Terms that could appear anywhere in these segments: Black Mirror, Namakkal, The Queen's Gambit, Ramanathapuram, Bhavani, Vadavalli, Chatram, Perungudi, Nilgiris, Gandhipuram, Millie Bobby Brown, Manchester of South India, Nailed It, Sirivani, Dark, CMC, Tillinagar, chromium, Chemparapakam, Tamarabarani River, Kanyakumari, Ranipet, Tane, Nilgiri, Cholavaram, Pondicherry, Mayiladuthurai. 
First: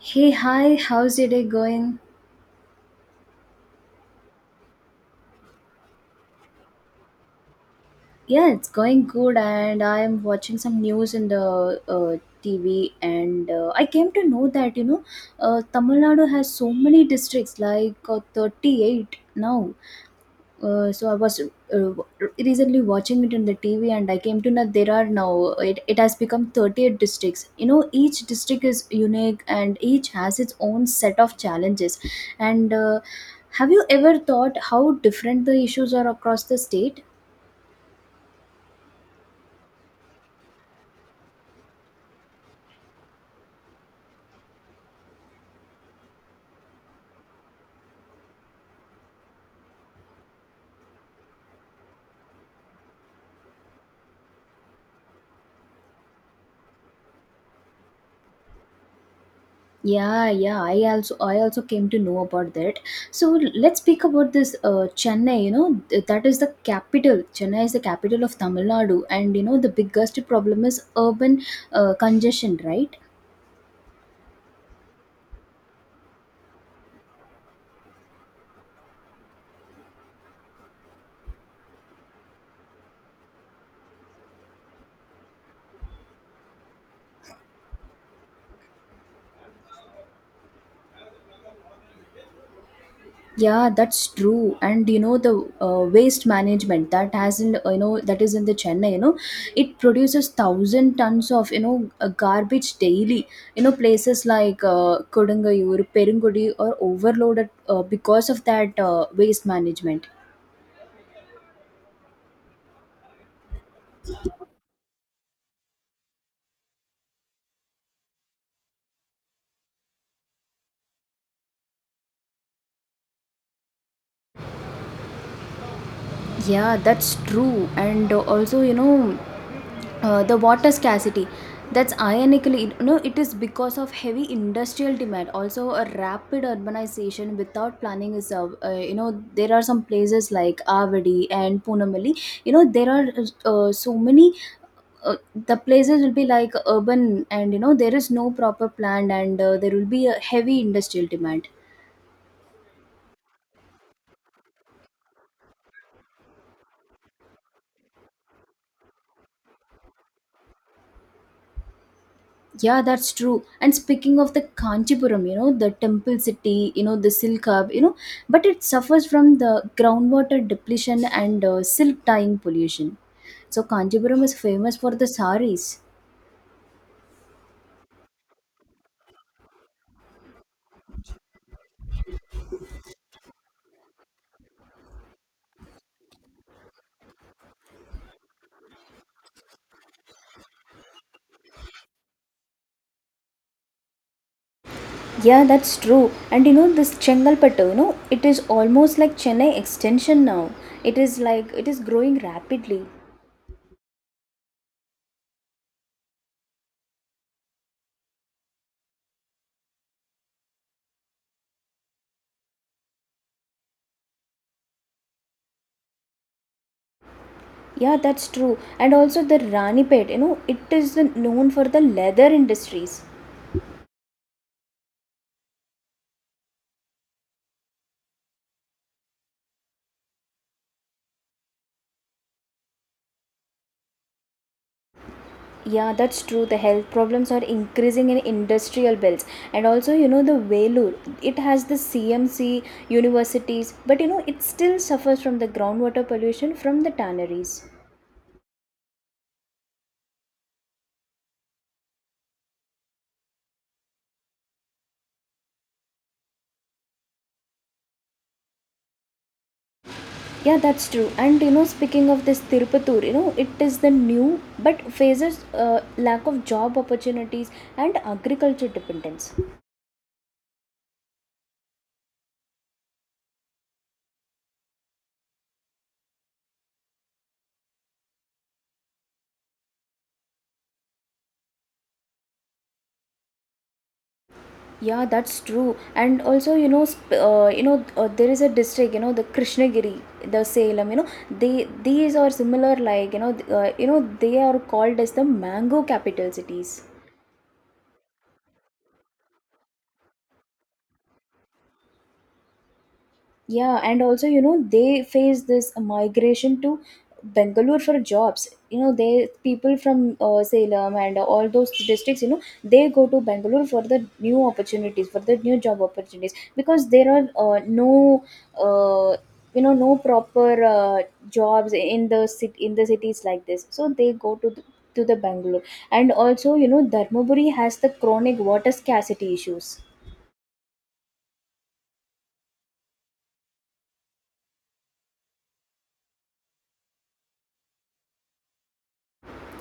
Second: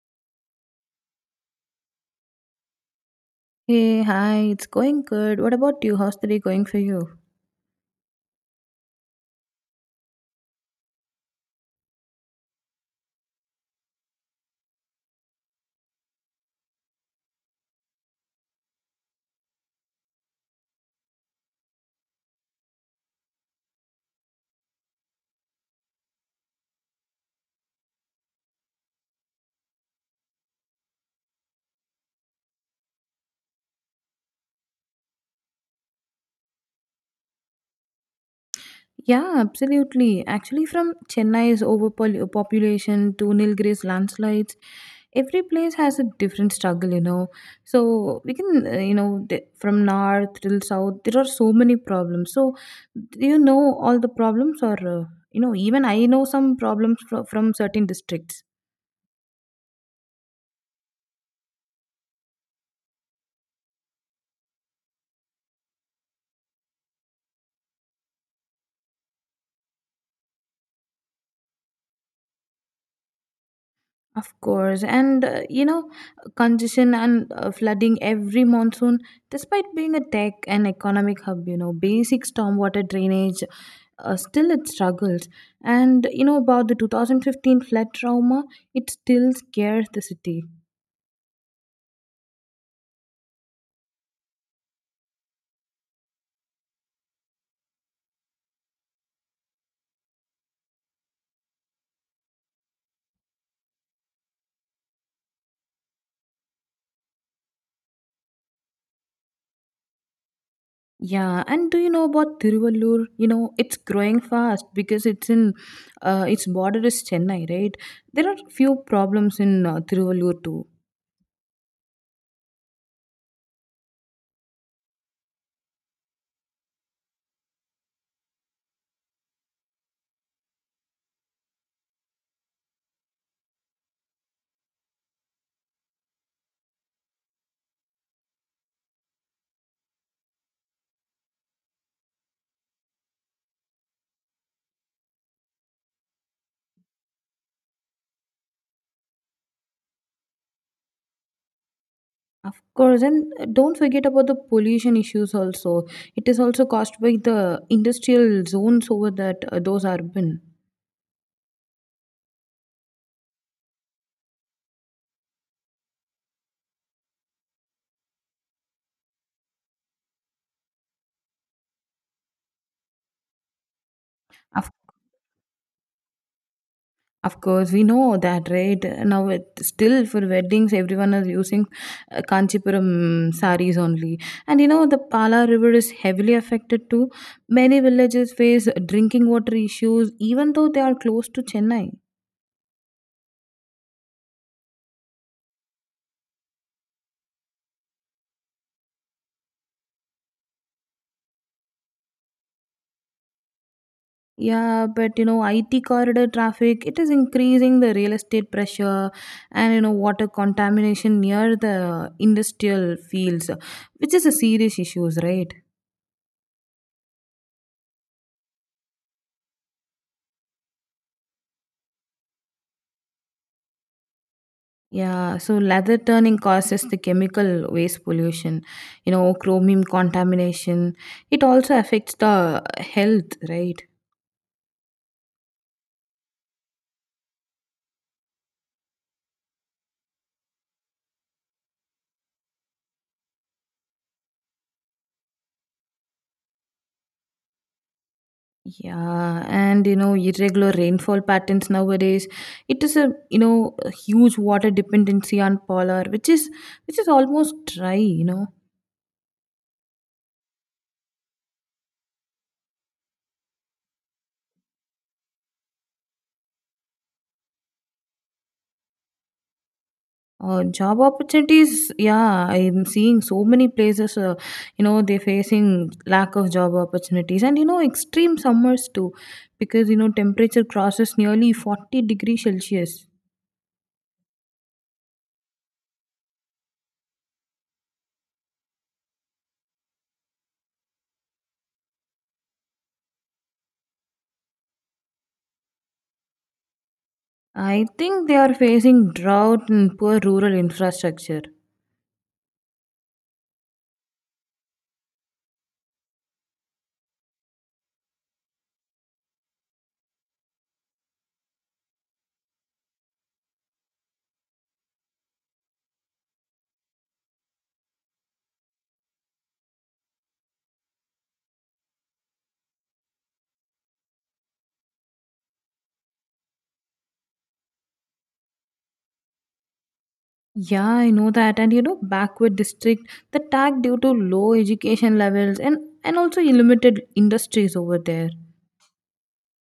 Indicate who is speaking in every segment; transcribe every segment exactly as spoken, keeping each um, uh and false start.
Speaker 1: Hey, hi, how's your day going?
Speaker 2: Hey, hi, it's going good. What about you? How's the day going for you?
Speaker 1: Yeah, it's going good, and I'm watching some news in the uh, T V, and uh, I came to know that you know, uh, Tamil Nadu has so many districts, like uh, thirty-eight now. Uh, so I was uh, recently watching it on the T V, and I came to know there are now it, it has become thirty-eight districts. You know, each district is unique, and each has its own set of challenges. And uh, Have you ever thought how different the issues are across the state?
Speaker 2: Yeah, absolutely. Actually, from Chennai's overpopulation to Nilgiri's landslides, every place has a different struggle, you know. So, we can, uh, you know, th- from north till south, there are so many problems. So, do you know all the problems, or, uh, you know, even I know some problems fro- from certain districts?
Speaker 1: Yeah, yeah, I also I also came to know about that. So let's speak about this uh, Chennai. You know, th- that is the capital. Chennai is the capital of Tamil Nadu, and you know the biggest problem is urban uh, congestion, right?
Speaker 2: Of course, and uh, you know, congestion and uh, flooding every monsoon, despite being a tech and economic hub, you know, basic stormwater drainage, uh, still it struggles. And you know, about the two thousand fifteen flood trauma, it still scares the city.
Speaker 1: Yeah, that's true. And you know the uh, waste management that has not you know that is in the Chennai. You know, it produces thousand tons of you know uh, garbage daily. You know places like uh, Kodungayur, Perungudi are overloaded uh, because of that uh, waste management.
Speaker 2: Yeah, and do you know about Tiruvallur? You know, it's growing fast because it's in, uh, its border is Chennai, right? There are few problems in uh, Tiruvallur too.
Speaker 1: Yeah, that's true. And uh, also, you know, uh, The water scarcity. That's ironically, you know, it is because of heavy industrial demand. Also, a rapid urbanization without planning is, uh, uh, you know, there are some places like Avadi and Punamalli. You know, there are uh, so many. Uh, the places will be like urban, and you know, there is no proper plan, and uh, there will be a heavy industrial demand.
Speaker 2: Of course, and don't forget about the pollution issues also. It is also caused by the industrial zones over that uh, those urban.
Speaker 1: Yeah, that's true. And speaking of the Kanchipuram, you know, the temple city, you know, the silk hub, you know, but it suffers from the groundwater depletion and uh, silk dyeing pollution. So Kanchipuram is
Speaker 2: Of
Speaker 1: famous for the saris.
Speaker 2: of course, we know that, right? Now, it, still for weddings, everyone is using uh, Kanchipuram saris only, and you know the Pala River is heavily affected too. Many villages face drinking water issues, even though they are close to Chennai.
Speaker 1: Yeah, that's true. And you know, this Chengalpattu, you know, it is almost like Chennai extension now. It is like, it is growing rapidly.
Speaker 2: Yeah, but you know, I T corridor traffic, it is increasing the real estate pressure and you know, water contamination near the industrial fields, which is a serious issues, right?
Speaker 1: Yeah, that's true. And also the Ranipet, you know, it is known for the leather industries.
Speaker 2: Yeah, so leather turning causes the chemical waste pollution, you know, chromium contamination. It also affects the health, right?
Speaker 1: Yeah, that's true. The health problems are increasing in industrial belts, and also you know the Vellore. It has the C M C universities, but you know it still suffers from the groundwater pollution from the tanneries.
Speaker 2: Yeah, and you know, irregular rainfall patterns nowadays. It is a you know a huge water dependency on polar, which is which is almost dry. You know,
Speaker 1: Yeah, that's true. And you know, speaking of this Tirupattur, you know it is the new but faces uh, lack of job opportunities and agriculture dependence.
Speaker 2: uh, job opportunities. Yeah, I'm seeing so many places. Uh, you know, they're facing lack of job opportunities, and you know, extreme summers too, because you know temperature crosses nearly forty degrees Celsius.
Speaker 1: Yeah, that's true. And also, you know, sp- uh, you know, uh, there is a district, you know, the Krishnagiri, the Salem, you know, they these are similar, like you know, th- uh, you know, they are called as the mango capital cities.
Speaker 2: I think they are facing drought and poor rural infrastructure.
Speaker 1: Yeah, and also, you know, they face this migration to Bangalore for jobs. You know, they people from uh, Salem and all those districts, you know, they go to Bangalore for the new opportunities, for the new job opportunities, because there are uh, no, uh, you know, no proper uh, jobs in the city in the cities like this. So they go to the, to the Bangalore, and also, you know, Dharmaburi has the chronic water scarcity issues.
Speaker 2: Yeah, I know that. And you know, backward district, the tag due to low education levels and, and also limited industries over there.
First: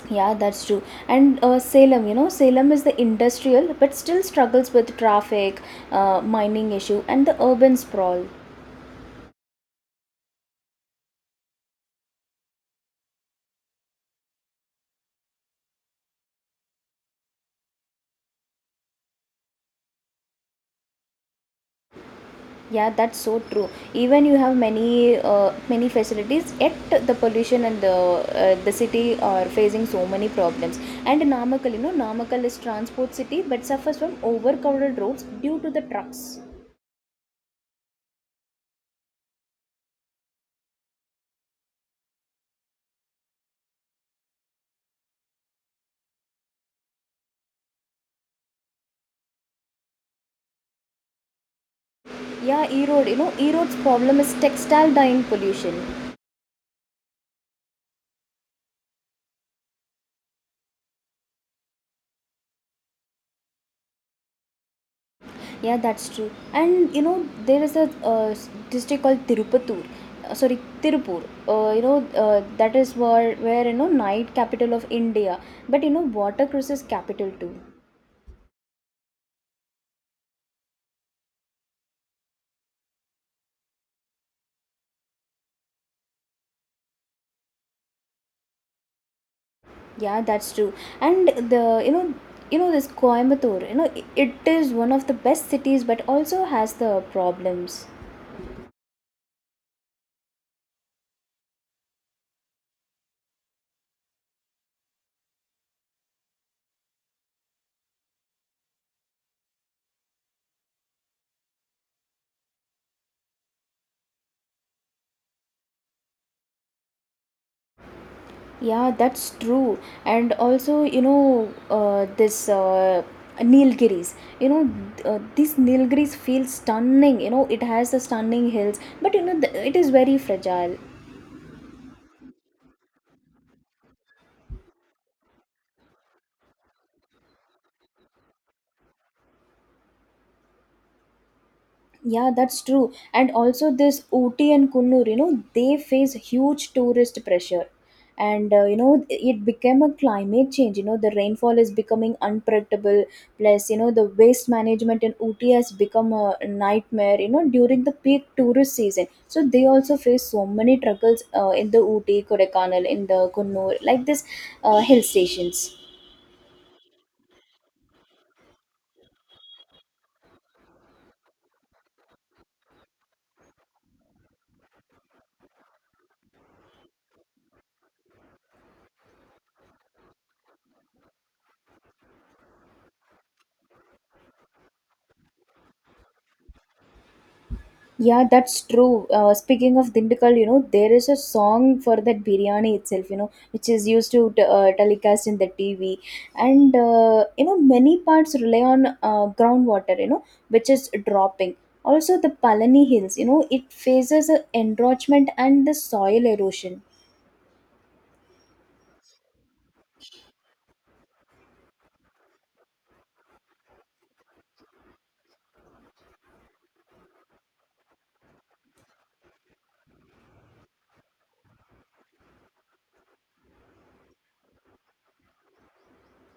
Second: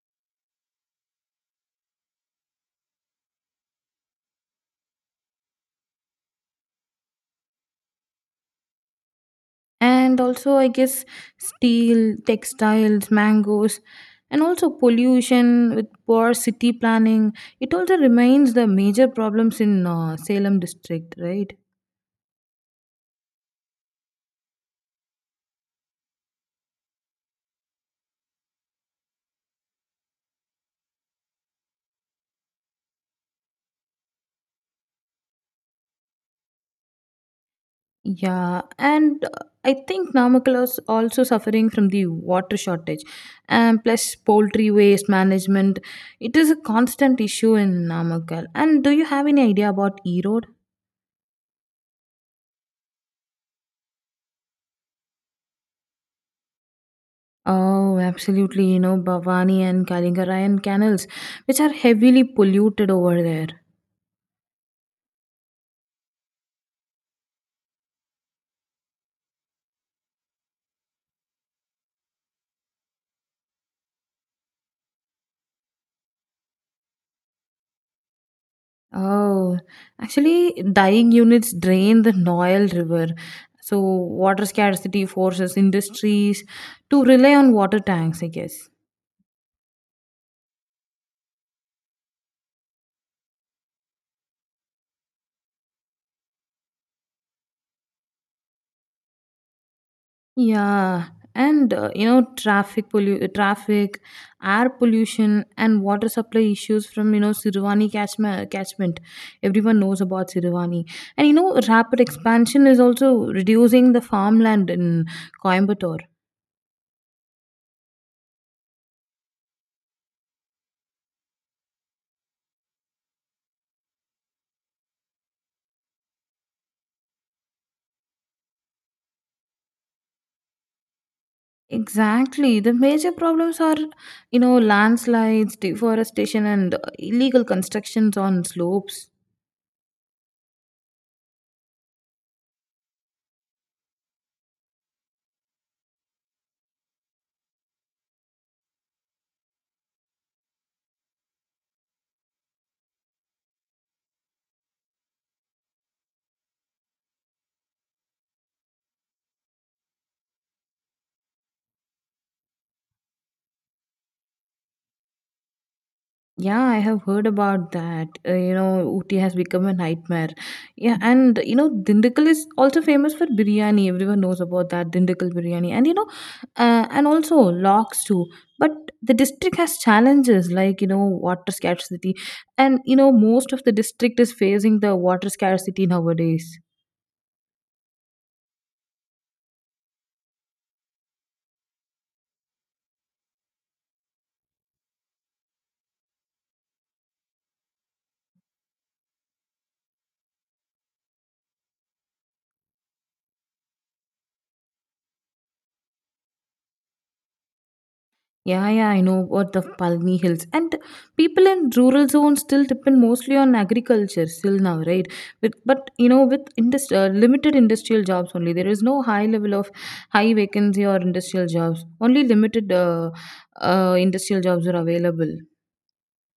Speaker 1: Yeah, that's true. And uh, Salem, you know, Salem is the industrial but still struggles with traffic, uh, mining issue, and the urban sprawl.
Speaker 2: And also, I guess, steel, textiles, mangoes, and also pollution with poor city planning. It also remains the major problems in uh, Salem district, right?
Speaker 1: Yeah, that's so true. Even you have many uh, many facilities, yet the pollution and the uh, the city are facing so many problems. And Namakkal, you know, Namakkal is transport city but suffers from overcrowded roads due to the trucks.
Speaker 2: Yeah, and uh, I think Namakula is also suffering from the water shortage, and plus poultry waste management. It is a constant issue in Namakal. And do you have any idea about Erode?
Speaker 1: Yeah, E road, you know, E road's problem is textile dyeing pollution.
Speaker 2: Oh, absolutely. You know, Bhavani and Kaligarayan canals, which are heavily polluted over there.
Speaker 1: Yeah, that's true. And you know, there is a uh, s- district called Tirupatur. Uh, sorry, Tirupur. Uh, you know, uh, that is where where you know night capital of India. But you know, watercress is capital too.
Speaker 2: Oh, actually, dyeing units drain the Noel River. So, water scarcity forces industries to rely on water tanks, I guess.
Speaker 1: Yeah, that's true. And the you know you know this Coimbatore. You know, i- it is one of the best cities, but also has the problems.
Speaker 2: Yeah, and uh, you know, traffic pollu- traffic, air pollution, and water supply issues from you know Sirivani catchment. catchment. Everyone knows about Sirivani, and you know, rapid expansion is also reducing the farmland in Coimbatore.
Speaker 1: Yeah, that's true. And also, you know, uh, this uh, Nilgiris, you know, th- uh, these Nilgiris feel stunning. You know, it has the stunning hills, but you know, th- it is very fragile.
Speaker 2: Exactly, the major problems are you know landslides, deforestation, and uh, illegal constructions on slopes.
Speaker 1: Yeah, that's true. And also, this Ooty and Kunnur, you know, they face huge tourist pressure. And, uh, you know, it became a climate change. You know, the rainfall is becoming unpredictable. Plus, you know, the waste management in Ooty has become a nightmare, you know, during the peak tourist season. So, they also face so many struggles uh, in the Ooty, Kodaikanal, in the Kunnur, like this uh, hill stations.
Speaker 2: Yeah, I have heard about that. Uh, you know, Ooty has become a nightmare. Yeah, and you know, Dindigul is also famous for biryani. Everyone knows about that Dindigul biryani, and you know, uh, and also locks too. But the district has challenges like you know water scarcity, and you know most of the district is facing the water scarcity nowadays.
Speaker 1: Yeah, that's true. Uh, speaking of Dindukal, you know, there is a song for that biryani itself, you know, which is used to t- uh, telecast in the T V. And, uh, you know, many parts rely on uh, groundwater, you know, which is dropping. Also, the Palani Hills, you know, it faces a encroachment and the soil erosion.
Speaker 2: Yeah, yeah, I know about the Palni Hills. And people in rural zones still depend mostly on agriculture still now, right? With, but, you know, with indus- uh, limited industrial jobs only, there is no high level of high vacancy or industrial jobs. Only limited uh, uh, industrial jobs are available.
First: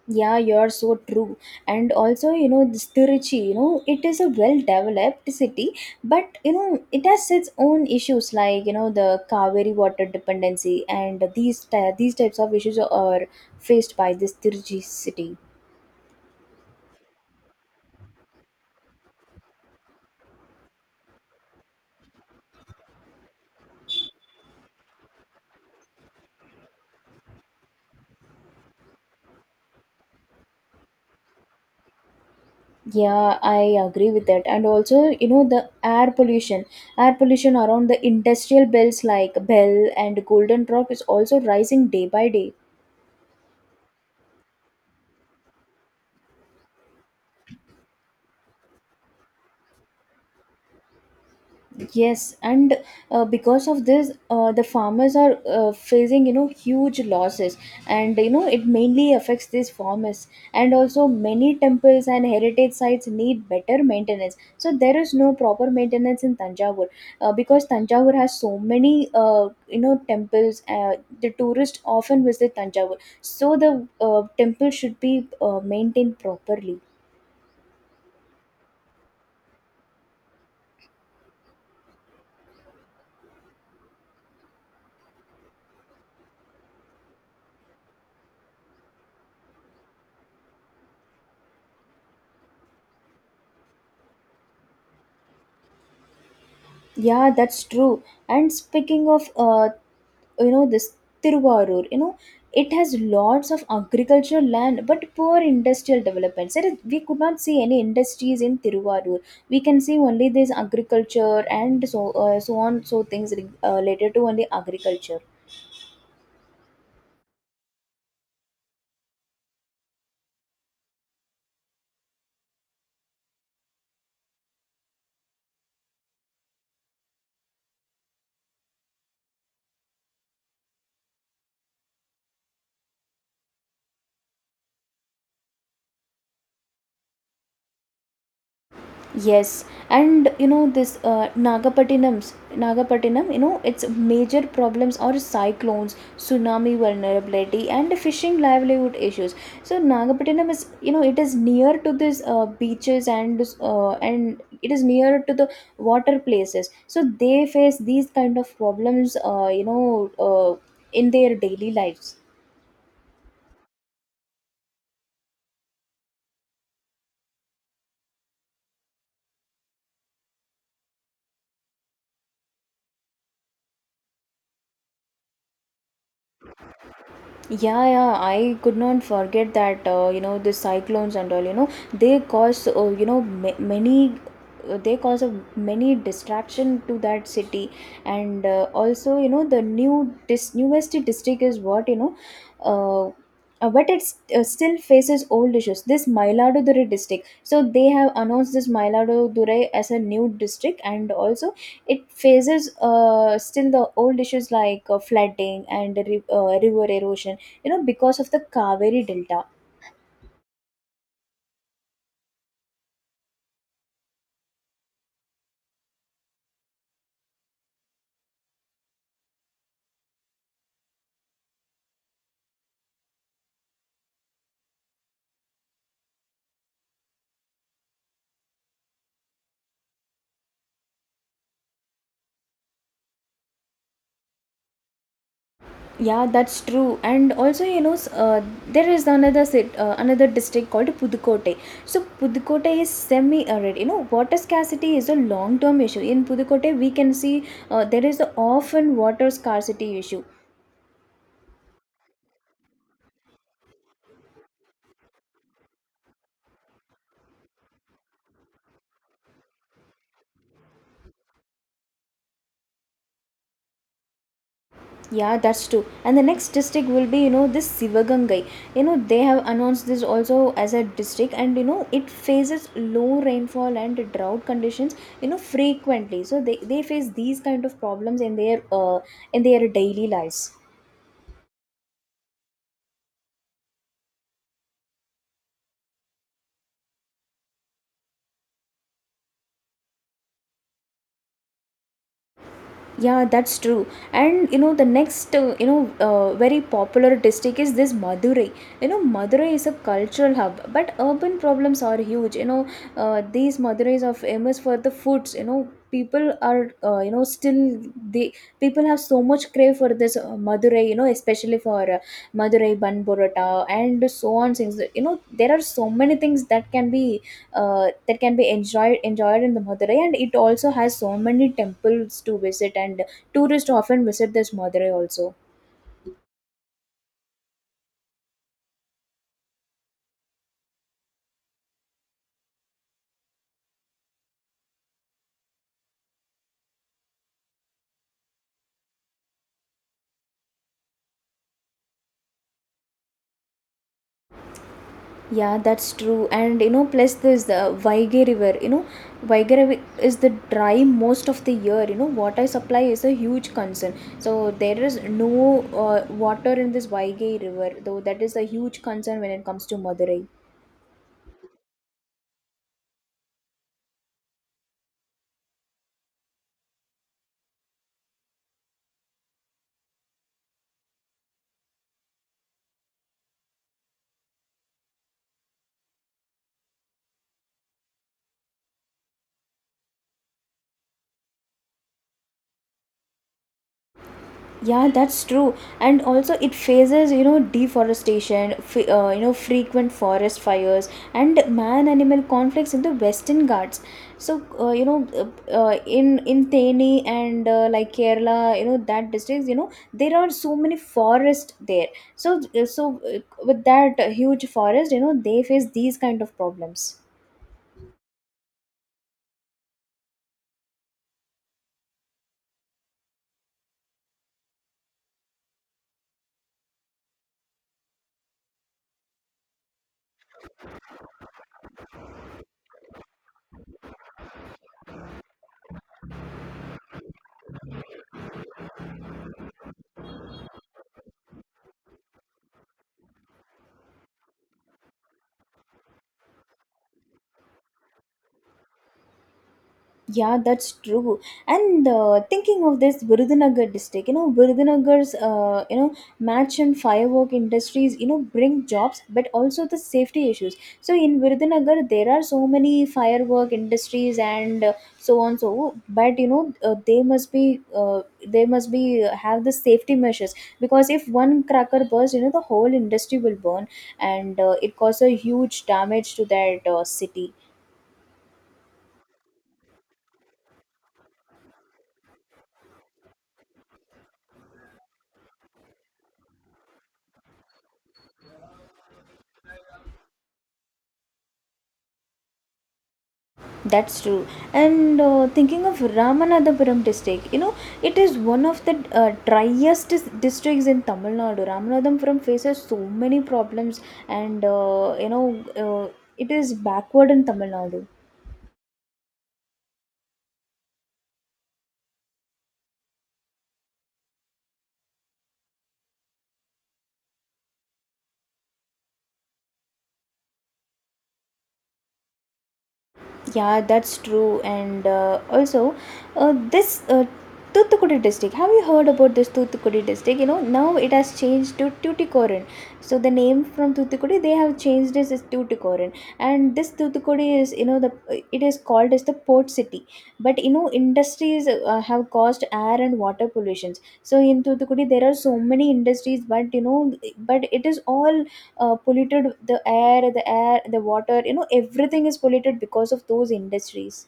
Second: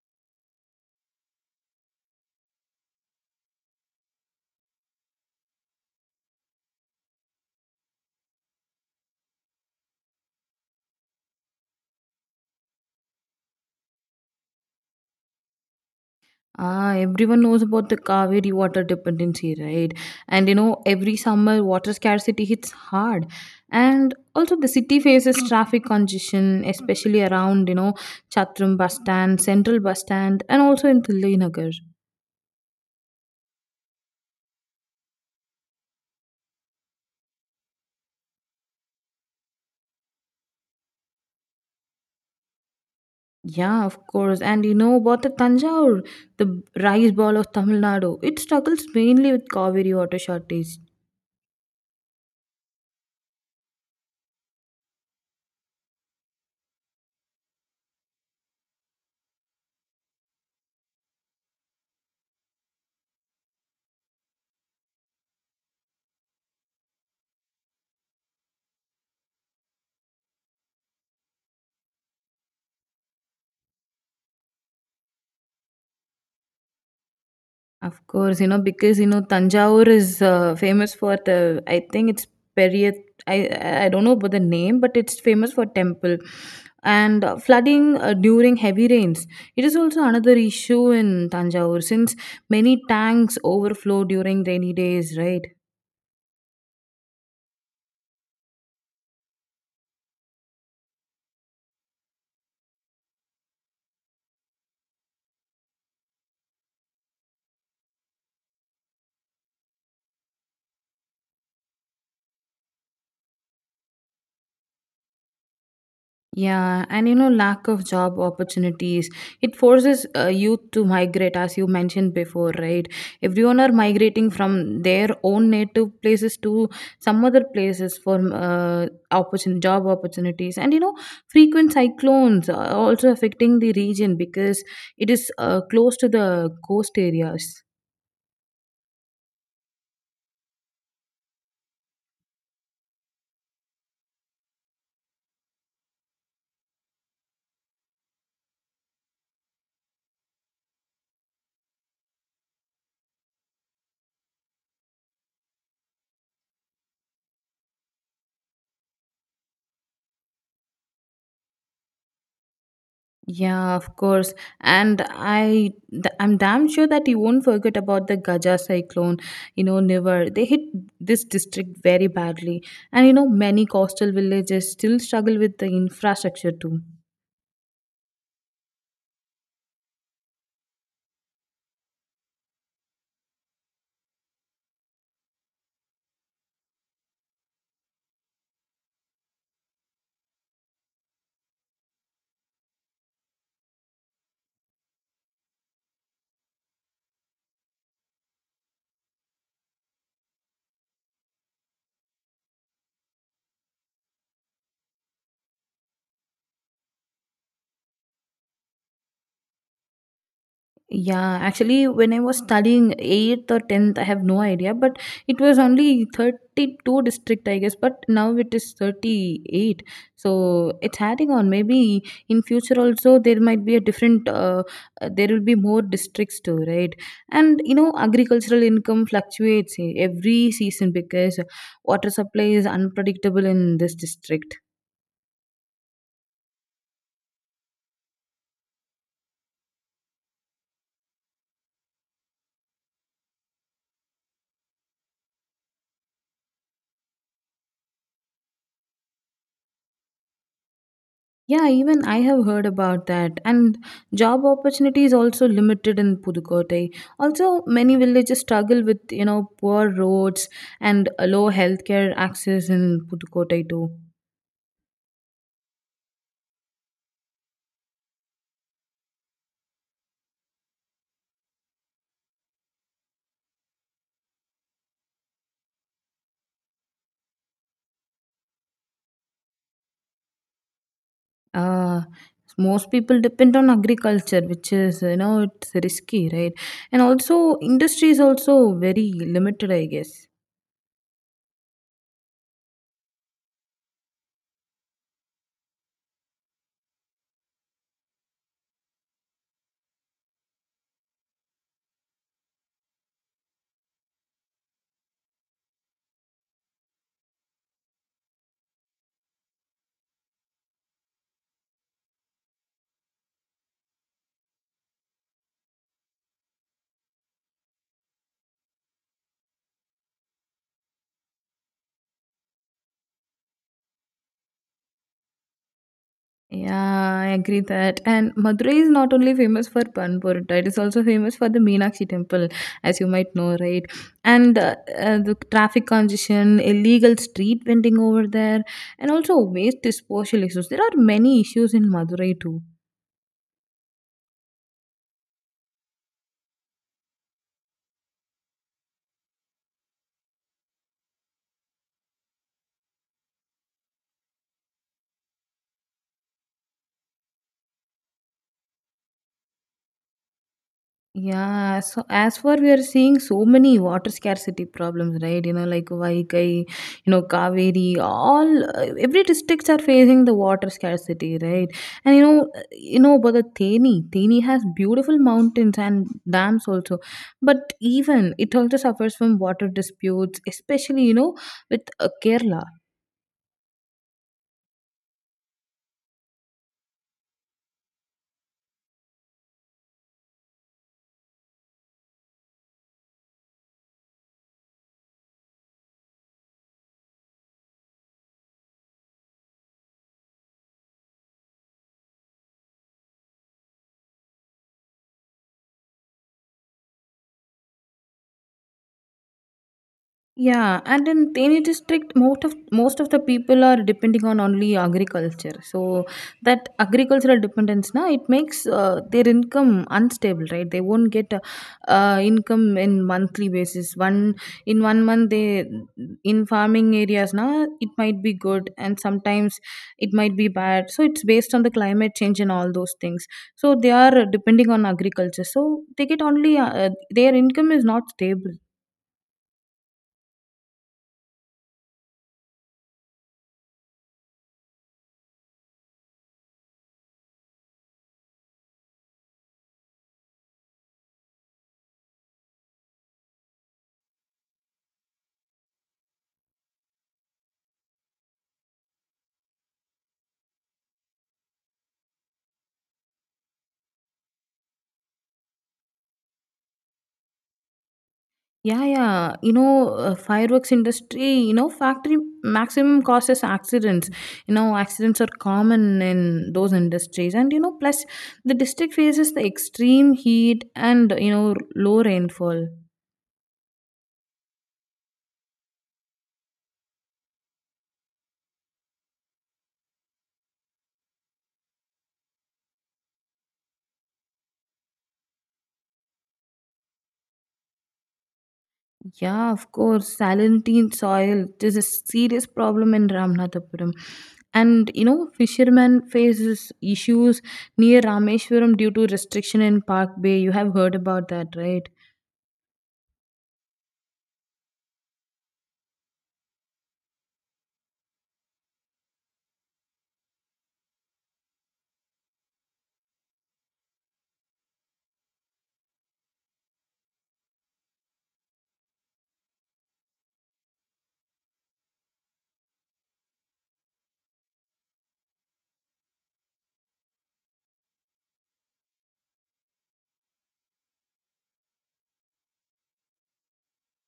Speaker 1: Yeah, you're so true. And also, you know, this Tiruchi, you know, it is a well developed city, but you know, it has its own issues like, you know, the Kaveri water dependency and these ty- these types of issues are faced by this Tiruchi city.
Speaker 2: Ah, everyone knows about the Kaveri water dependency, right? And you know, every summer water scarcity hits hard. And also the city faces traffic congestion, especially around, you know, Chatram bus stand, central bus stand, and also in Tillinagar.
Speaker 1: Yeah, I agree with that. And also, you know, the air pollution, air pollution around the industrial belts like Bell and Golden Rock is also rising day by day.
Speaker 2: Yeah, of course. And you know about the Tanjore, the rice ball of Tamil Nadu. It struggles mainly with Kaveri water shortage.
Speaker 1: Yes, and uh, because of this, uh, the farmers are uh, facing you know huge losses, and you know it mainly affects these farmers. And also, many temples and heritage sites need better maintenance. So there is no proper maintenance in Tanjavur, uh, because Tanjavur has so many uh, you know temples. Uh, the tourists often visit Tanjavur, so the uh, temple should be uh, maintained properly.
Speaker 2: Of course, you know, because you know Tanjavur is uh, famous for the I think it's Periyat I I I don't know about the name, but it's famous for temple and uh, flooding uh, during heavy rains. It is also another issue in Tanjavur since many tanks overflow during rainy days, right?
Speaker 1: Yeah, that's true. And speaking of uh, you know this Tiruvarur, you know it has lots of agricultural land but poor industrial developments. There is- we could not see any industries in Tiruvarur. We can see only this agriculture and so uh, so on so things re- uh, related to only agriculture.
Speaker 2: Yeah, and you know, lack of job opportunities. It forces uh, youth to migrate, as you mentioned before, right? Everyone are migrating from their own native places to some other places for uh, opportun- job opportunities. And you know, frequent cyclones are also affecting the region because it is uh, close to the coast areas.
Speaker 1: Yes, and you know this uh, Nagapattinam's Nagapattinam, you know its major problems are cyclones, tsunami vulnerability, and fishing livelihood issues. So Nagapattinam is you know it is near to these uh, beaches and uh, and it is near to the water places. So they face these kind of problems, uh, you know, uh, in their daily lives.
Speaker 2: Yeah, of course. And I th- I'm damn sure that you won't forget about the Gaja cyclone, you know, Nivar. They hit this district very badly. And you know, many coastal villages still struggle with the infrastructure too.
Speaker 1: Yeah, yeah, I could not forget that uh, you know the cyclones and all. You know they cause uh, you know ma- many uh, they cause a many distraction to that city, and uh, also you know the new this newest district is what you know, uh, uh, but it uh, still faces old issues. This Mayiladuthurai district, so they have announced this Mayiladuthurai as a new district, and also it faces uh, still the old issues like uh, flooding and ri- uh, river erosion, you know because of the Kaveri delta.
Speaker 2: Yeah, actually, when I was studying eighth or tenth, I have no idea, but it was only thirty-two district, I guess, but now it is thirty-eight. So it's adding on. Maybe in future also there might be a different, uh, uh, there will be more districts too, right? And you know, agricultural income fluctuates eh, every season because water supply is unpredictable in this district.
Speaker 1: Yeah, that's true. And also you know s- uh, there is another sit, uh, another district called Pudukkottai. So Pudukkottai is semi arid, you know water scarcity is a long term issue in Pudukkottai. We can see uh, there is a often water scarcity issue.
Speaker 2: Yeah, even I have heard about that. And job opportunities also limited in Pudukkottai. Also, many villages struggle with you know poor roads and a low healthcare access in Pudukkottai too.
Speaker 1: Yeah, that's true. And the next district will be, you know, this Sivagangai. You know, they have announced this also as a district, and you know, it faces low rainfall and drought conditions, you know, frequently. So they, they face these kind of problems in their uh in their daily lives.
Speaker 2: Uh, Most people depend on agriculture, which is you know it's risky, right? And also, industry is also very limited, I guess.
Speaker 1: Yeah, that's true. And you know, the next uh, you know uh, very popular district is this Madurai. You know, Madurai is a cultural hub, but urban problems are huge. You know, uh, these Madurais are famous for the foods. You know, people are uh, you know still they people have so much crave for this uh, Madurai. You know, especially for uh, Madurai bun burrata and so on things. You know, there are so many things that can be uh, that can be enjoyed enjoyed in the Madurai, and it also has so many temples to visit, and tourists often visit this Madurai also.
Speaker 2: Yeah, I agree that. And Madurai is not only famous for Pan Porota, it is also famous for the Meenakshi temple, as you might know, right? And uh, uh, the traffic congestion, illegal street vending over there, and also waste disposal issues. There are many issues in Madurai too.
Speaker 1: Yeah, that's true. And you know, plus this the Vaigai River. You know, Vaigai River is the dry most of the year. You know, water supply is a huge concern. So there is no uh, water in this Vaigai River, though that is a huge concern when it comes to Madurai.
Speaker 2: Yeah, so as for we are seeing so many water scarcity problems, right? You know, like Vaikai, you know, Kaveri, all uh, every districts are facing the water scarcity, right? And you know, uh, you know about the Theni. Theni has beautiful mountains and dams also, but even it also suffers from water disputes, especially you know with uh, Kerala.
Speaker 1: Yeah, that's true. And also, it faces, you know, deforestation, f- uh, you know, frequent forest fires, and man-animal conflicts in the Western Ghats. So, uh, you know, uh, uh, in in Thane and uh, like Kerala, you know, that districts, you know, there are so many forests there. So, uh, so uh, with that huge forest, you know, they face these kind of problems.
Speaker 2: Yeah, and in Teni district, most of most of the people are depending on only agriculture. So that agricultural dependence, na, it makes uh, their income unstable, right? They won't get uh, uh, income in monthly basis. One in one month, they in farming areas, na, it might be good, and sometimes it might be bad. So it's based on the climate change and all those things. So they are depending on agriculture. So they get only uh, their income is not stable.
Speaker 1: Yeah, that's true. And uh, Thinking of this Virudhunagar district, you know, Virudhunagar's, uh, you know, match and firework industries, you know, bring jobs, but also the safety issues. So in Virudhunagar, there are so many firework industries and uh, so on, so. But you know, uh, they must be, uh, they must be uh, have the safety measures because if one cracker bursts, you know, the whole industry will burn, and uh, it causes a huge damage to that uh, city.
Speaker 2: Yeah, yeah. You know, uh, fireworks industry, you know, factory maximum causes accidents. You know, accidents are common in those industries. And, you know, plus the district faces the extreme heat and, you know, low rainfall.
Speaker 1: That's true. And uh, Thinking of Ramanathapuram district, you know, it is one of the uh, driest dis- districts in Tamil Nadu. Ramanathapuram faces so many problems, and uh, you know, uh, it is backward in Tamil Nadu.
Speaker 2: Yeah, of course. Salinity in soil this is a serious problem in Ramnathapuram. And, you know, fishermen faces issues near Rameshwaram due to restriction in Park Bay. You have heard about that, right?
Speaker 1: Yeah, that's true. And uh, also, uh, this uh, Thuthukudi district. Have you heard about this Thuthukudi district? You know, now it has changed to Tuticorin. So the name from Thuthukudi, they have changed this as Tuticorin. And this Thuthukudi is, you know, the it is called as the port city. But you know, industries uh, have caused air and water pollutions. So in Thuthukudi, there are so many industries, but you know, but it is all uh, polluted. The air the air the water, you know, everything is polluted because of those industries.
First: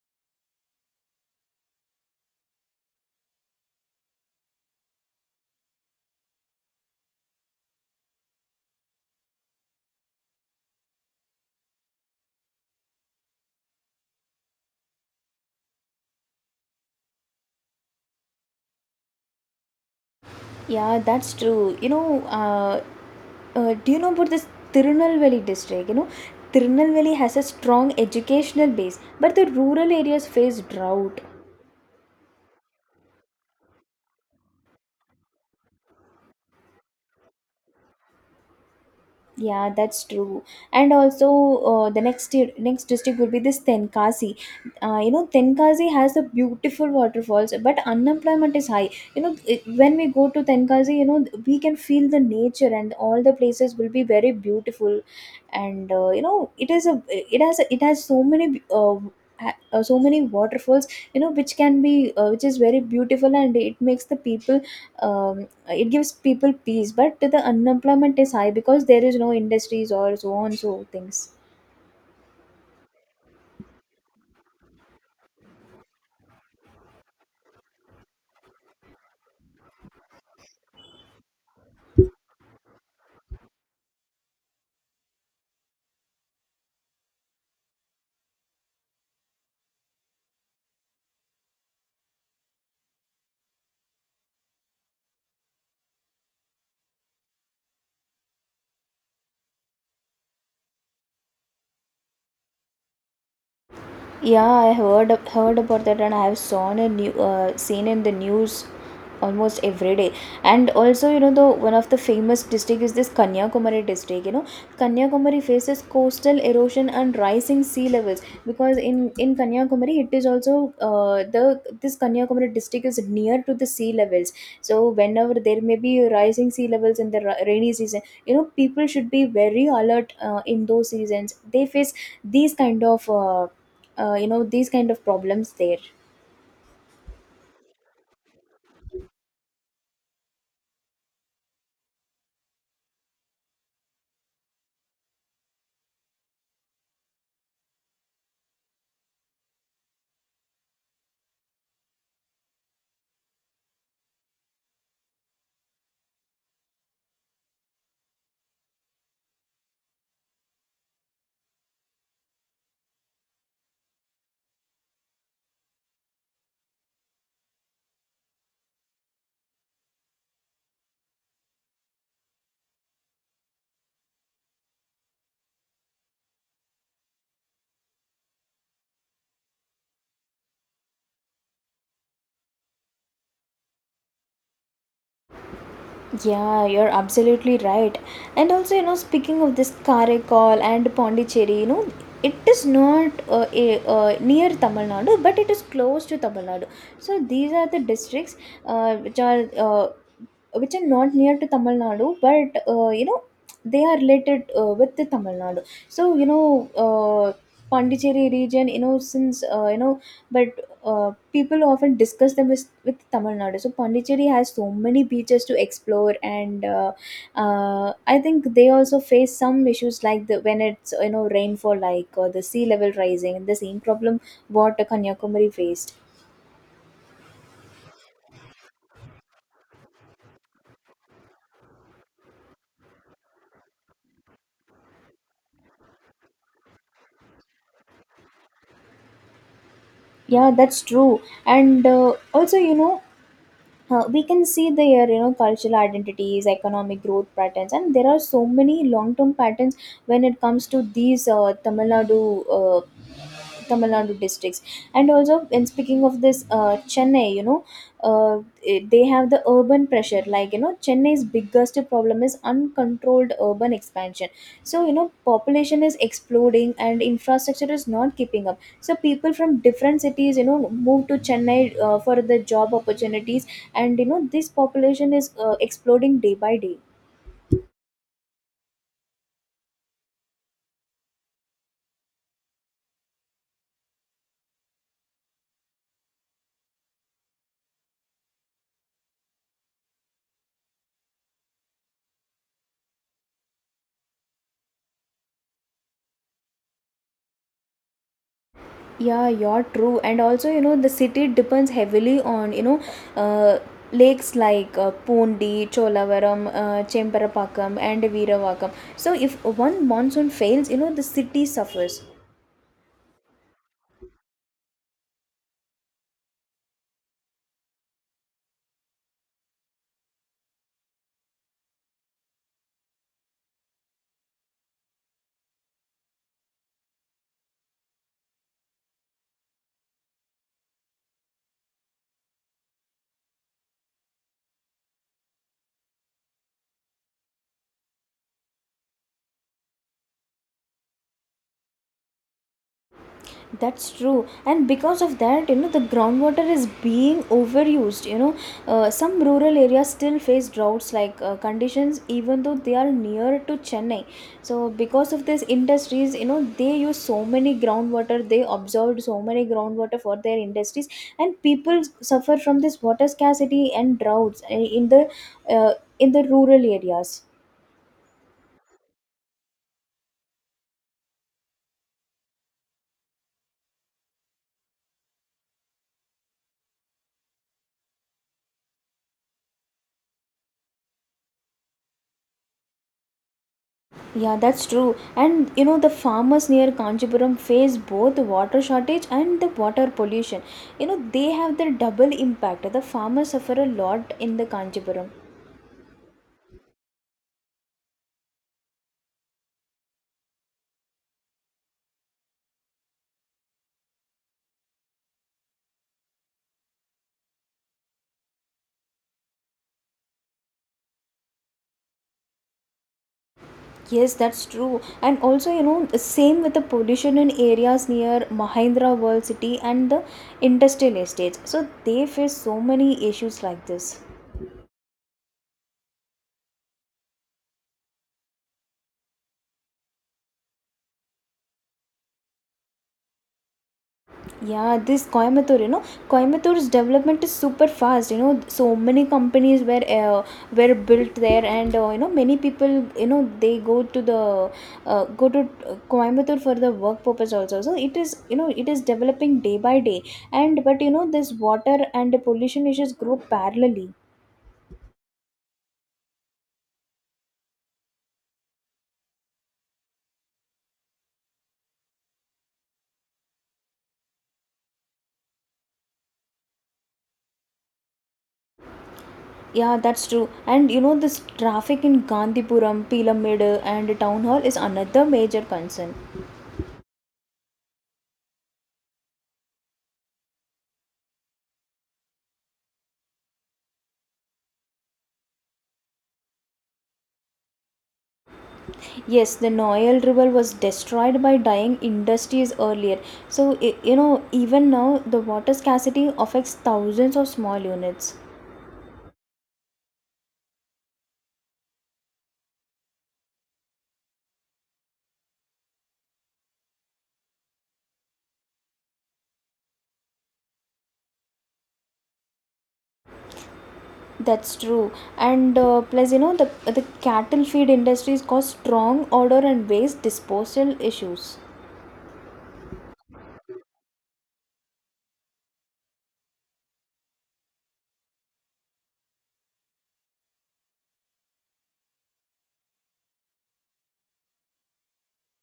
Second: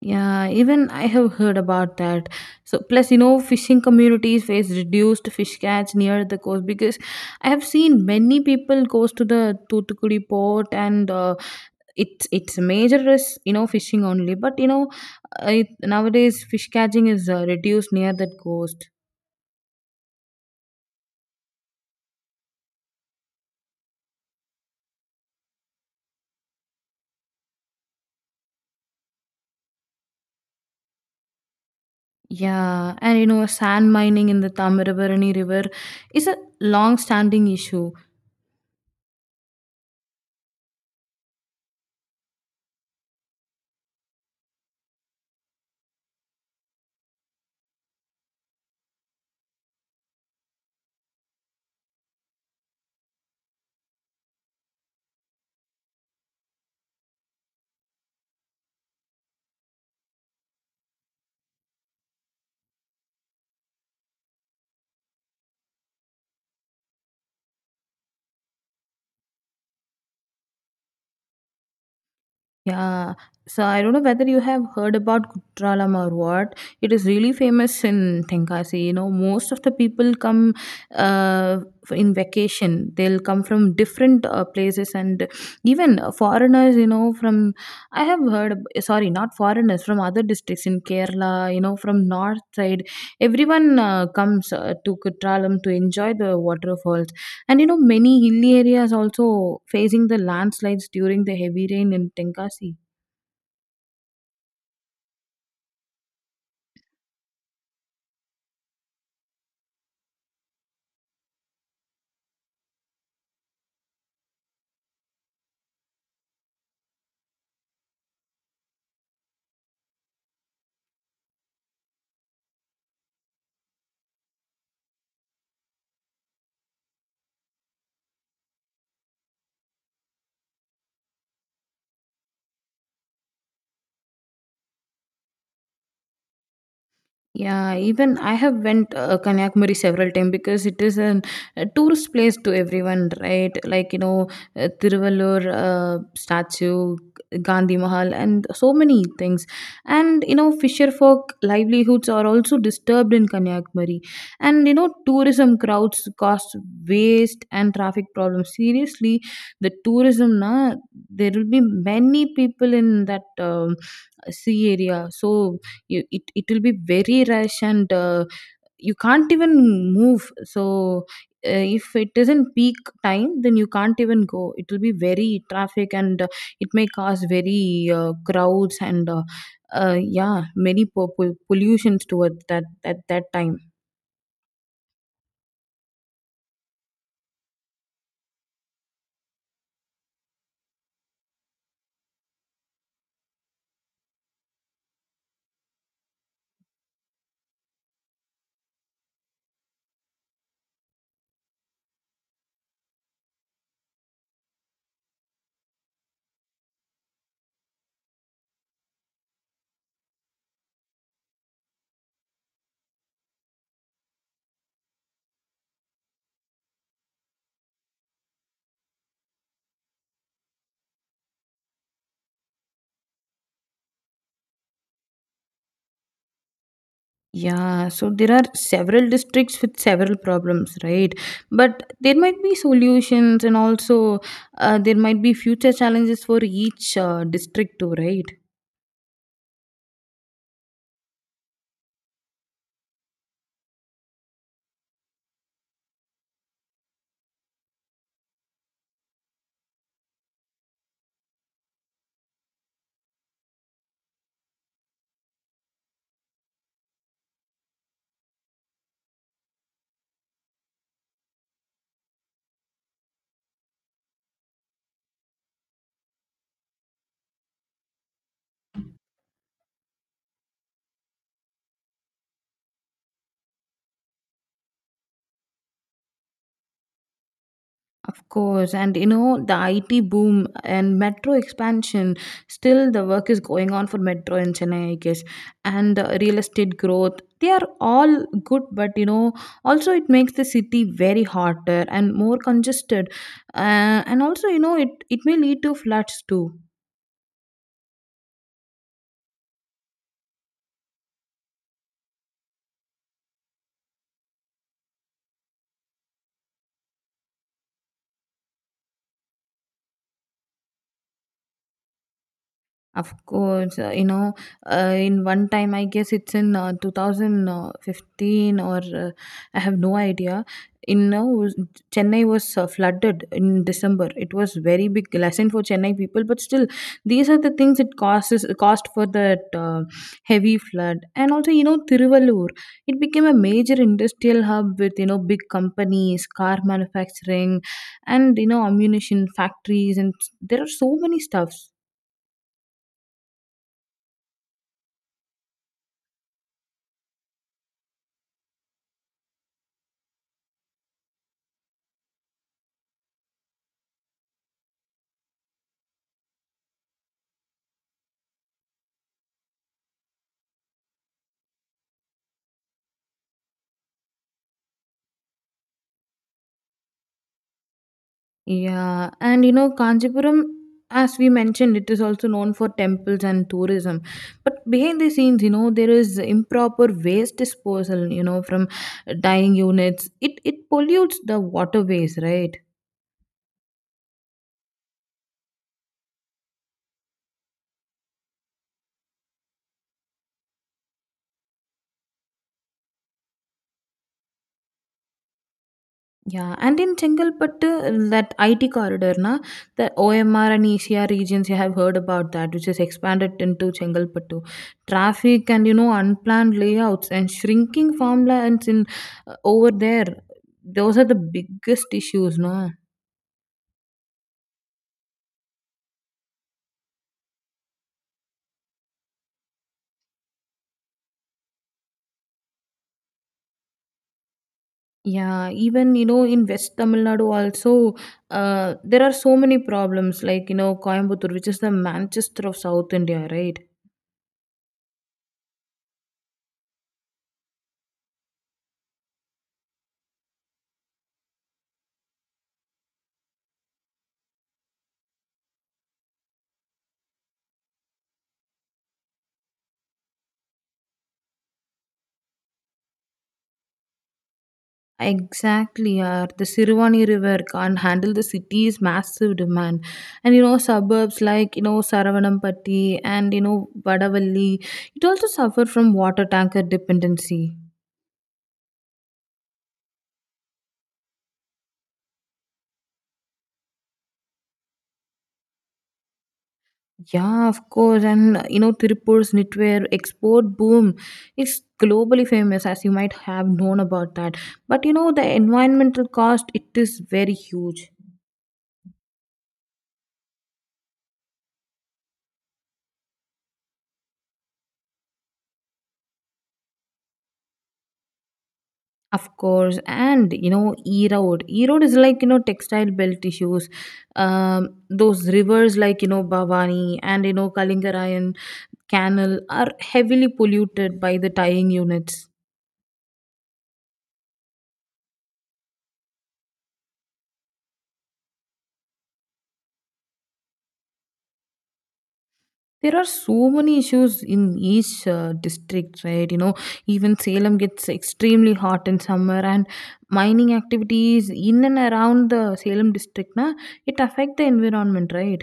Speaker 2: Yeah, even I have heard about that. So, plus, you know, fishing communities face reduced fish catch near the coast because I have seen many people goes to the Toothukudi port, and uh, it's it's a major risk, you know, fishing only. But you know, it, nowadays fish catching is uh, reduced near that coast.
Speaker 1: Yeah, that's true. You know, uh, uh, do you know about this Tirunelveli district? You know, Tirunelveli has a strong educational base, but the rural areas face drought.
Speaker 2: Yeah, and you know, sand mining in the Tamarabarani River is a long-standing issue.
Speaker 1: Yeah, that's true. And also, uh, the next di- next district would be this Tenkasi. Uh, you know, Tenkasi has the beautiful waterfalls, but unemployment is high. You know, it- when we go to Tenkasi, you know, we can feel the nature and all the places will be very beautiful and uh, you know, it is a it has a, it has so many uh, ha- uh, so many waterfalls, you know, which can be uh, which is very beautiful and it makes the people um, it gives people peace, but the unemployment is high because there is no industries or so on so things.
Speaker 2: Yeah. So I don't know whether you have heard about Kutralam or what. It is really famous in Tenkasi. You know, most of the people come uh, in vacation. They'll come from different uh, places and even foreigners, you know, from, I have heard, ab- sorry, not foreigners, from other districts in Kerala, you know, from north side. Everyone uh, comes uh, to Kutralam to enjoy the waterfalls and you know, many hilly areas also facing the landslides during the heavy rain in Tenkasi.
Speaker 1: Yeah, I heard ab- heard about that, and I have seen a new uh, seen in the news almost every day. And also, you know, the one of the famous district is this Kanyakumari district. You know, Kanyakumari faces coastal erosion and rising sea levels because in in Kanyakumari, it is also uh, the this Kanyakumari district is near to the sea levels. So whenever there may be rising sea levels in the ra- rainy season, you know, people should be very alert uh, in those seasons. They face these kind of uh, uh, you know, these kind of problems there.
Speaker 2: Yeah, even I have went uh, Kanyakumari several times because it is an, a tourist place to everyone, right? Like you know, uh, Tiruvallur uh, statue, Gandhi Mahal, and so many things. And you know, fisher folk livelihoods are also disturbed in Kanyakumari, and you know, tourism crowds cause waste and traffic problems. Seriously, the tourism na there will be many people in that um, sea area, so you, it it will be very rush and uh, you can't even move. So uh, if it isn't peak time then you can't even go. It will be very traffic and uh, it may cause very uh, crowds and uh, uh, yeah, many po- po- pollutions towards that at that time.
Speaker 1: Yeah, you're absolutely right. And also, you know, speaking of this Karaikal and Pondicherry, you know, it is not uh, a, uh, near Tamil Nadu, but it is close to Tamil Nadu. So these are the districts uh, which are uh, which are not near to Tamil Nadu, but uh, you know, they are related uh, with the Tamil Nadu. So you know, uh, Pondicherry region, you know, since uh, you know, but uh, people often discuss them with, with Tamil Nadu. So Pondicherry has so many beaches to explore, and uh, uh, I think they also face some issues like the when it's, you know, rainfall, like, or the sea level rising, the same problem what Kanyakumari faced.
Speaker 2: Yeah, so there are several districts with several problems, right? But there might be solutions and also uh, there might be future challenges for each uh, district too, right?
Speaker 1: Yeah, that's true. And uh, also you know. uh, we can see there, you know, cultural identities, economic growth patterns, and there are so many long term patterns when it comes to these uh, tamil nadu uh, Tamil Nadu districts. And also, in speaking of this, uh, Chennai, you know, uh, it- they have the urban pressure. Like, you know, Chennai's biggest problem is uncontrolled urban expansion. So you know, population is exploding and infrastructure is not keeping up. So people from different cities, you know, move to Chennai uh, for the job opportunities, and you know, this population is uh, exploding day by day.
Speaker 2: Of course, and you know, the I T boom and metro expansion, still the work is going on for metro in Chennai, I guess, and uh, real estate growth. They are all good, but you know, also it makes the city very hotter and more congested. Uh, and also, you know, it, it may lead to floods too.
Speaker 1: Yeah, you're true. And also, you know, the city depends heavily on, you know, uh, lakes like uh, Pondi, Cholavaram, uh, Chemparapakam, and Veeravakam. So, if one monsoon fails, you know, the city suffers.
Speaker 2: Of course, uh, you know, uh, in one time, I guess it's in uh, two thousand fifteen or uh, I have no idea. In uh, was- Chennai was uh, flooded in December. It was very big lesson for Chennai people, but still, these are the things it causes cost for that uh, heavy flood. And also, you know, Tiruvallur, it became a major industrial hub with you know big companies, car manufacturing, and you know ammunition factories, and there are so many stuffs.
Speaker 1: That's true, and because of that, you know, the groundwater is being overused. You know, uh, some rural areas still face droughts like uh, conditions even though they are near to Chennai. So because of these industries, you know, they use so many groundwater, they absorbed so many groundwater for their industries, and people suffer from this water scarcity and droughts uh, in the uh, in the rural areas.
Speaker 2: Yeah, and you know, Kanchipuram, as we mentioned, it is also known for temples and tourism. But behind the scenes, you know, there is improper waste disposal, you know, from dyeing units. It it pollutes the waterways, right?
Speaker 1: Yeah, that's true. And you know, the farmers near Kanchipuram face both water shortage and the water pollution. You know, they have the double impact. The farmers suffer a lot in the Kanchipuram.
Speaker 2: Yeah, and in Chengalpattu, that I T corridor, na, the O M R and E C R regions, you have heard about that, which is expanded into Chengalpattu. Traffic and you know unplanned layouts and shrinking farmlands in uh, over there. Those are the biggest issues, no?
Speaker 1: Yes, that's true. And also, you know, same with the pollution in areas near Mahindra World City and the industrial estates. So they face so many issues like this.
Speaker 2: Yeah, even you know in West Tamil Nadu also, uh, there are so many problems. Like you know Coimbatore, which is the Manchester of South India, right?
Speaker 1: Yeah, this Coimbatore, you know, Coimbatore's development is super fast. You know, so many companies were uh, were built there, and uh, you know, many people, you know, they go to the uh, go to uh, Coimbatore for the work purpose also. So it is, you know, it is developing day by day, and but you know, this water and the pollution issues grow parallelly.
Speaker 2: Exactly, yeah. The Sirivani River can't handle the city's massive demand. And you know, suburbs like, you know, Saravanampatti and, you know, Vadavalli, it also suffer from water tanker dependency.
Speaker 1: Yeah, that's true. And you know, this traffic in Gandhipuram, Pila Meadow, and Town Hall is another major concern.
Speaker 2: Yeah, of course. And, uh, you know, Tirupur's knitwear export boom is globally famous, as you might have known about that. But, you know, the environmental cost, it is very huge.
Speaker 1: Yes, the Noel River was destroyed by dying industries earlier. So, i- you know, even now, the water scarcity affects thousands of small units.
Speaker 2: Of course, and you know, Erode. Erode is like, you know, textile belt issues. Um, those rivers like, you know, Bhavani and, you know, Kalingarayan canal are heavily polluted by the tying units.
Speaker 1: That's true. And uh, plus, you know, the, the cattle feed industries cause strong odor and waste disposal issues.
Speaker 2: There are so many issues in each uh, district, right? You know, even Salem gets extremely hot in summer, and mining activities in and around the Salem district, na, it affect the environment, right?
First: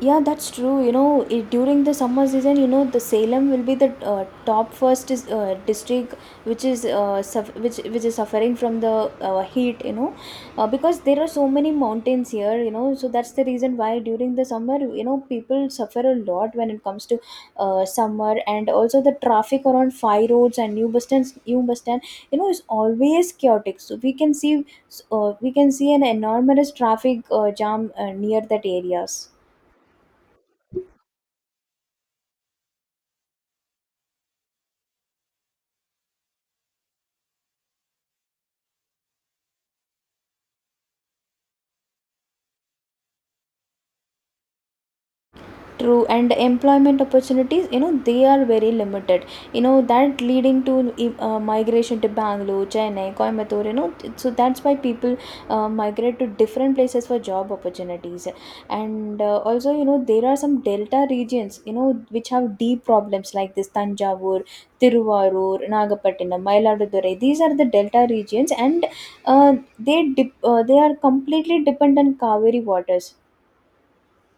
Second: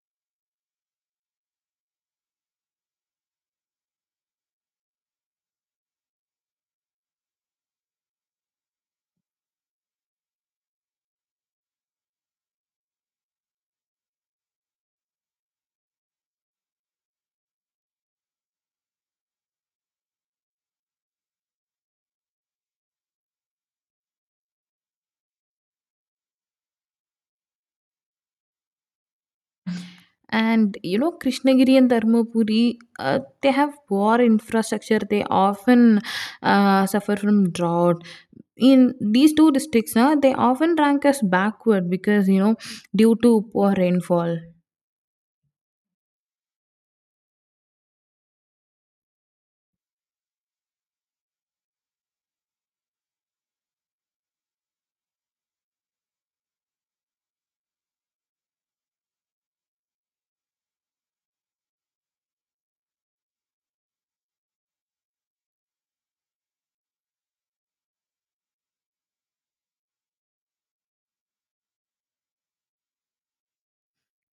Speaker 1: Yeah, that's true. You know, it, during the summer season, you know, the Salem will be the uh, top first is, uh, district, which is uh, suff which which is suffering from the uh, heat. You know, uh, because there are so many mountains here. You know, so that's the reason why during the summer, you know, people suffer a lot when it comes to uh, summer, and also the traffic around fire roads and new bus stands, new bus stand, you know, is always chaotic. So we can see, uh, we can see an enormous traffic uh, jam uh, near that areas.
Speaker 2: And you know, Krishnagiri and Dharmapuri, uh, they have poor infrastructure. They often uh, suffer from drought. In these two districts, uh, they often rank as backward because you know, due to poor rainfall.
Speaker 1: True, and employment opportunities, you know, they are very limited. You know, that leading to uh, migration to Bangalore, Chennai, Coimbatore, you know, so that's why people uh, migrate to different places for job opportunities. And uh, also, you know, there are some delta regions, you know, which have deep problems like this Tanjavur, Tiruvarur, Nagapattinam, Mayiladurai. These are the delta regions, and uh, they dip, uh, they are completely dependent on Kaveri waters.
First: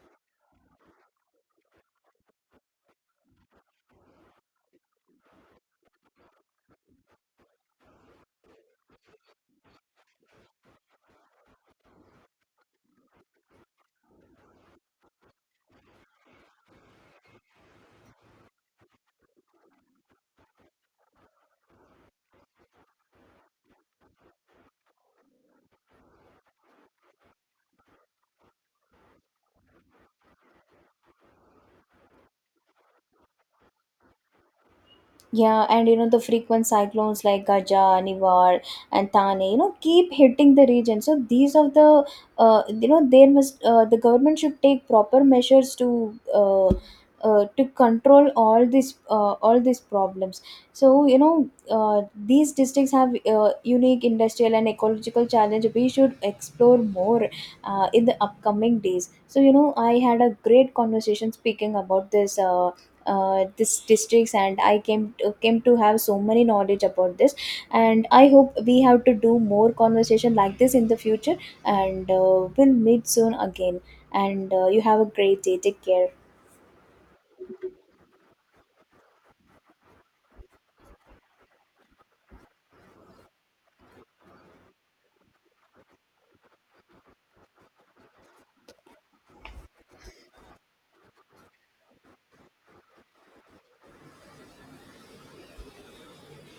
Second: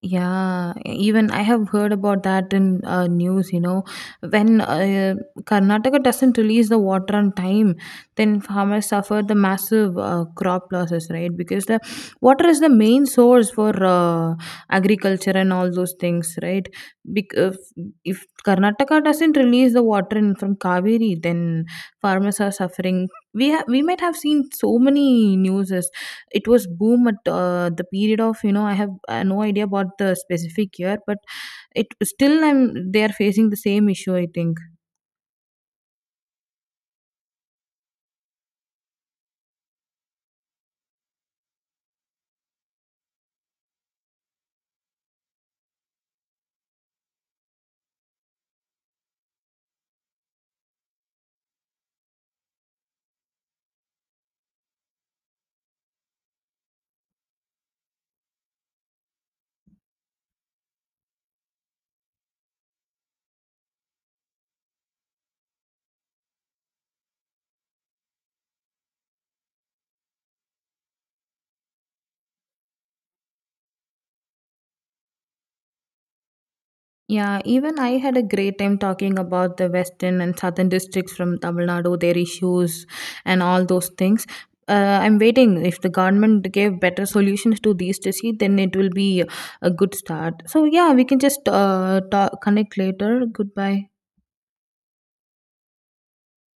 Speaker 2: Yeah, even I have heard about that in uh, news, you know, when uh, Karnataka doesn't release the water on time, then farmers suffer the massive uh, crop losses, right? Because the water is the main source for uh, agriculture and all those things, right? Because if Karnataka doesn't release the water in from Kaveri, then farmers are suffering. We ha- we might have seen so many news. It was boom at uh, the period of you know. I have uh, no idea about the specific year, but it still I'm they are facing the same issue, I think.
Speaker 1: Yeah, and you know, the frequent cyclones like Gaja, Nivar, and Tane, you know, keep hitting the region. So these are the, uh, you know, there must uh, the government should take proper measures to, uh, uh, to control all these uh, all these problems. So you know, uh, these districts have uh, unique industrial and ecological challenge. We should explore more uh, in the upcoming days. So you know, I had a great conversation speaking about this. Uh, uh, this districts, and I came to, came to have so many knowledge about this, and I hope we have to do more conversation like this in the future, and uh, we'll meet soon again, and uh, you have a great day. Take care.
Speaker 2: Yeah, even I had a great time talking about the western and southern districts from Tamil Nadu, their issues and all those things. uh, I'm waiting if the government gave better solutions to these disease, then it will be a good start. So yeah, we can just uh, talk, connect later. Goodbye.